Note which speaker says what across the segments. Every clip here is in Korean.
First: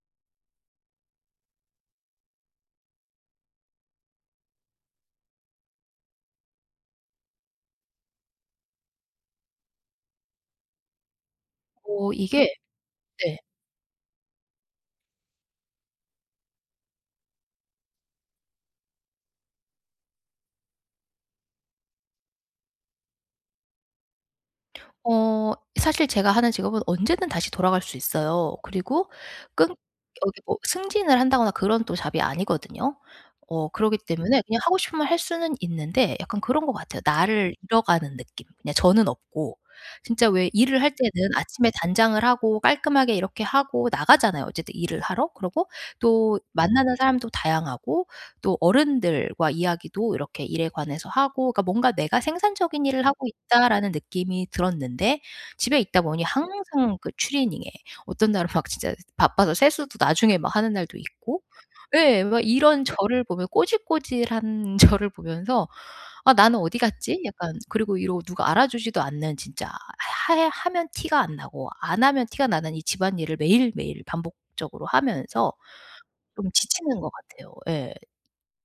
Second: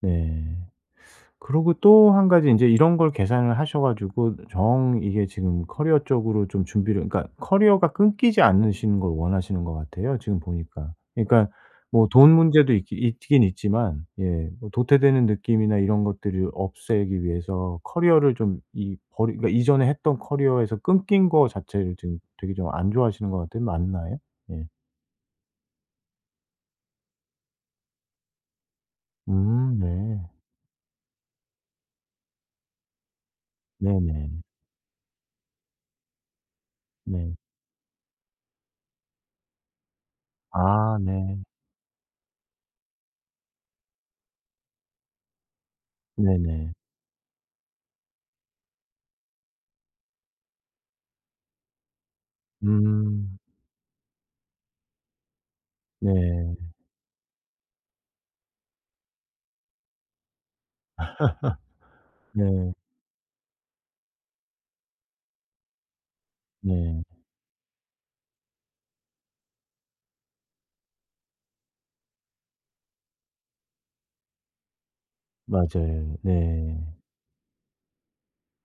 Speaker 1: 네. 그러고 또 1 가지 인제 이런 걸 계산을 하셔 가지고 정 이게 지금 커리어 쪽으로 좀 준비를 그러니까 커리어가 끊기지 않으시는 걸 원하시는 것 같아요, 지금 보니까. 그러니까 뭐
Speaker 2: 어
Speaker 1: 돈
Speaker 2: 이게
Speaker 1: 문제도 있기
Speaker 2: 네.
Speaker 1: 있긴 있지만 예 뭐 도태되는 느낌이나 이런 것들을 없애기 위해서 커리어를 좀 이 버리 그러니까 이전에 했던 커리어에서 끊긴 거 자체를 지금 되게 좀 안 좋아하시는 거 같아요. 맞나요? 예.
Speaker 2: 어 사실 제가 하는 직업은 언제든 다시 돌아갈 수 있어요. 그리고 끊
Speaker 1: 음 네.
Speaker 2: 여기 뭐 승진을 한다거나 그런 또 잡이 아니거든요. 어 그러기
Speaker 1: 네네.
Speaker 2: 때문에 그냥 하고 싶으면 할 수는 있는데 약간 그런 것 같아요,
Speaker 1: 네.
Speaker 2: 나를 잃어가는 느낌. 그냥 저는 없고. 진짜 왜 일을 할
Speaker 1: 아
Speaker 2: 때는
Speaker 1: 네.
Speaker 2: 아침에 단장을 하고 깔끔하게 이렇게 하고 나가잖아요, 어쨌든 일을 하러. 그러고 또
Speaker 1: 네네.
Speaker 2: 만나는 사람도 다양하고 또 어른들과 이야기도 이렇게 일에 관해서 하고 그러니까 뭔가 '내가 생산적인 일을 하고
Speaker 1: 음.
Speaker 2: 있다.'라는 느낌이 들었는데 집에 있다 보니
Speaker 1: 네.
Speaker 2: 항상 그 추리닝에 어떤 날은 막 진짜 바빠서 세수도 나중에 막 하는 날도 있고. 예. 막
Speaker 1: 네.
Speaker 2: 이런 저를 보며 꼬질꼬질한 저를 보면서 '아 나는 어디
Speaker 1: 네.
Speaker 2: 갔지?' 약간 그리고 이런 누가 알아주지도 않는 진짜 하 해 하면 티가 안 나고 안 하면 티가 나는 이 집안일을 매일매일 반복적으로 하면서
Speaker 1: 맞아요.
Speaker 2: 좀
Speaker 1: 네.
Speaker 2: 지치는 것 같아요. 예.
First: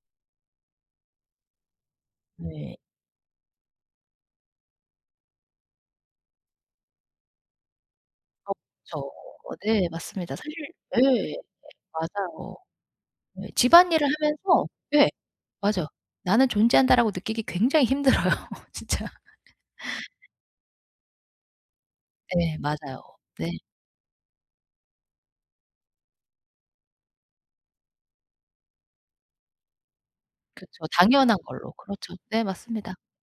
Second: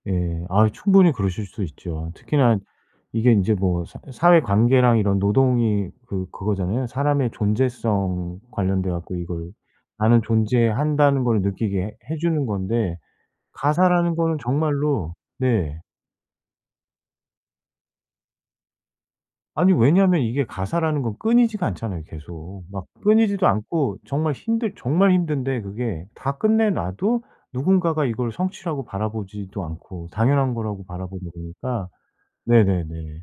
Speaker 1: 예. 아 충분히 그러실 수 있죠. 특히나
Speaker 2: 네.
Speaker 1: 이게 인제 뭐 사 사회관계랑 이런 노동이 그 그거잖아요. 사람의 존재성
Speaker 2: 어
Speaker 1: 관련돼
Speaker 2: 그렇죠. 어
Speaker 1: 갖고 이걸
Speaker 2: 네
Speaker 1: '나는
Speaker 2: 맞습니다. 사실
Speaker 1: 존재한다.'는
Speaker 2: 예
Speaker 1: 걸 느끼게 해 해주는
Speaker 2: 맞아요.
Speaker 1: 건데
Speaker 2: 네. 집안일을
Speaker 1: 가사라는 거는
Speaker 2: 하면서 예
Speaker 1: 정말로 네.
Speaker 2: 맞아요. '나는 존재한다.'라고 느끼기 굉장히 힘들어요 진짜.
Speaker 1: 아니 왜냐면 이게 가사라는 건 끊이지가 않잖아요,
Speaker 2: 예
Speaker 1: 계속. 막
Speaker 2: 맞아요.
Speaker 1: 끊이지도
Speaker 2: 네.
Speaker 1: 않고 정말 힘들 정말 힘든데 그게 다 끝내 놔도 누군가가 이걸 성취라고 바라보지도 않고 당연한 거라고
Speaker 2: 그쵸.
Speaker 1: 바라보는
Speaker 2: 당연한 걸로.
Speaker 1: 거니까
Speaker 2: 그렇죠. 네 맞습니다.
Speaker 1: 네네네.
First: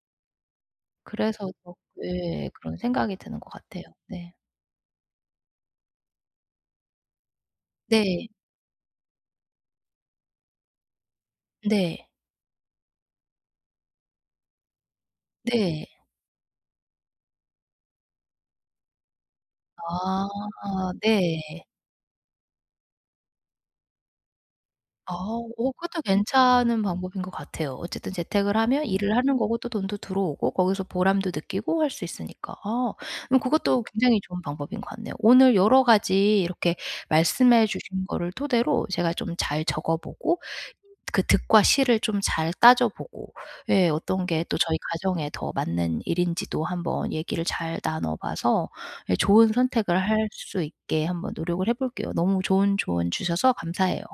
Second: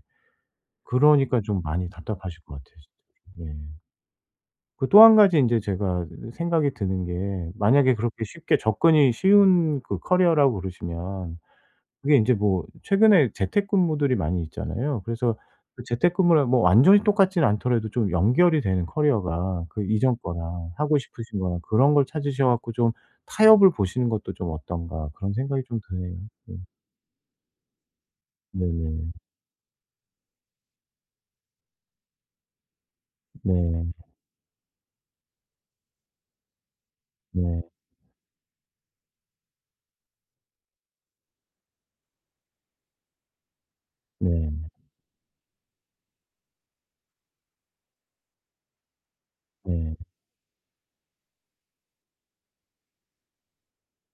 Speaker 1: 그러니까
Speaker 2: 그래서
Speaker 1: 좀
Speaker 2: 더
Speaker 1: 많이 답답하실
Speaker 2: 예
Speaker 1: 것 같아요,
Speaker 2: 그런 생각이 드는 것
Speaker 1: 진짜로. 예.
Speaker 2: 같아요. 네.
Speaker 1: 그 또 1 가지 인제 제가 이 생각이 드는 게 만약에 그렇게
Speaker 2: 네.
Speaker 1: 쉽게 접근이 쉬운 그 커리어라고 그러시면
Speaker 2: 네.
Speaker 1: 그게 인제 뭐 최근에 재택근무들이 많이 있잖아요. 그래서 그
Speaker 2: 네.
Speaker 1: 재택근무랑 뭐 완전히 똑같지는 않더라도 좀 연결이 되는 커리어가 그 이전 거랑
Speaker 2: 아
Speaker 1: 하고 싶으신
Speaker 2: 네.
Speaker 1: 거랑 그런 걸 찾으셔 갖고 좀 '타협을 보시는 것도 좀 어떤가.'
Speaker 2: 아.
Speaker 1: 그런 생각이
Speaker 2: 어
Speaker 1: 좀
Speaker 2: 그것도
Speaker 1: 드네요. 네.
Speaker 2: 괜찮은 방법인 것 같아요. 어쨌든 재택을 하면
Speaker 1: 네네.
Speaker 2: 일을 하는 거고 또 돈도 들어오고 거기서 보람도 느끼고 할 수 있으니까. 아. 음 그것도
Speaker 1: 네.
Speaker 2: 굉장히 좋은 방법인 것 같네요. 오늘 여러 가지 이렇게
Speaker 1: 네.
Speaker 2: 말씀해 주신 거를 토대로 제가 좀 잘 적어보고 이 그 득과 실을 좀 잘 따져보고 예 어떤 게 또
Speaker 1: 네.
Speaker 2: 저희 가정에 더 맞는 일인지도 한번 얘기를 잘 나눠봐서 예 좋은 선택을
Speaker 1: 네.
Speaker 2: 할 수 있게 한번 노력을 해 볼게요. 너무 좋은 조언 주셔서 감사해요.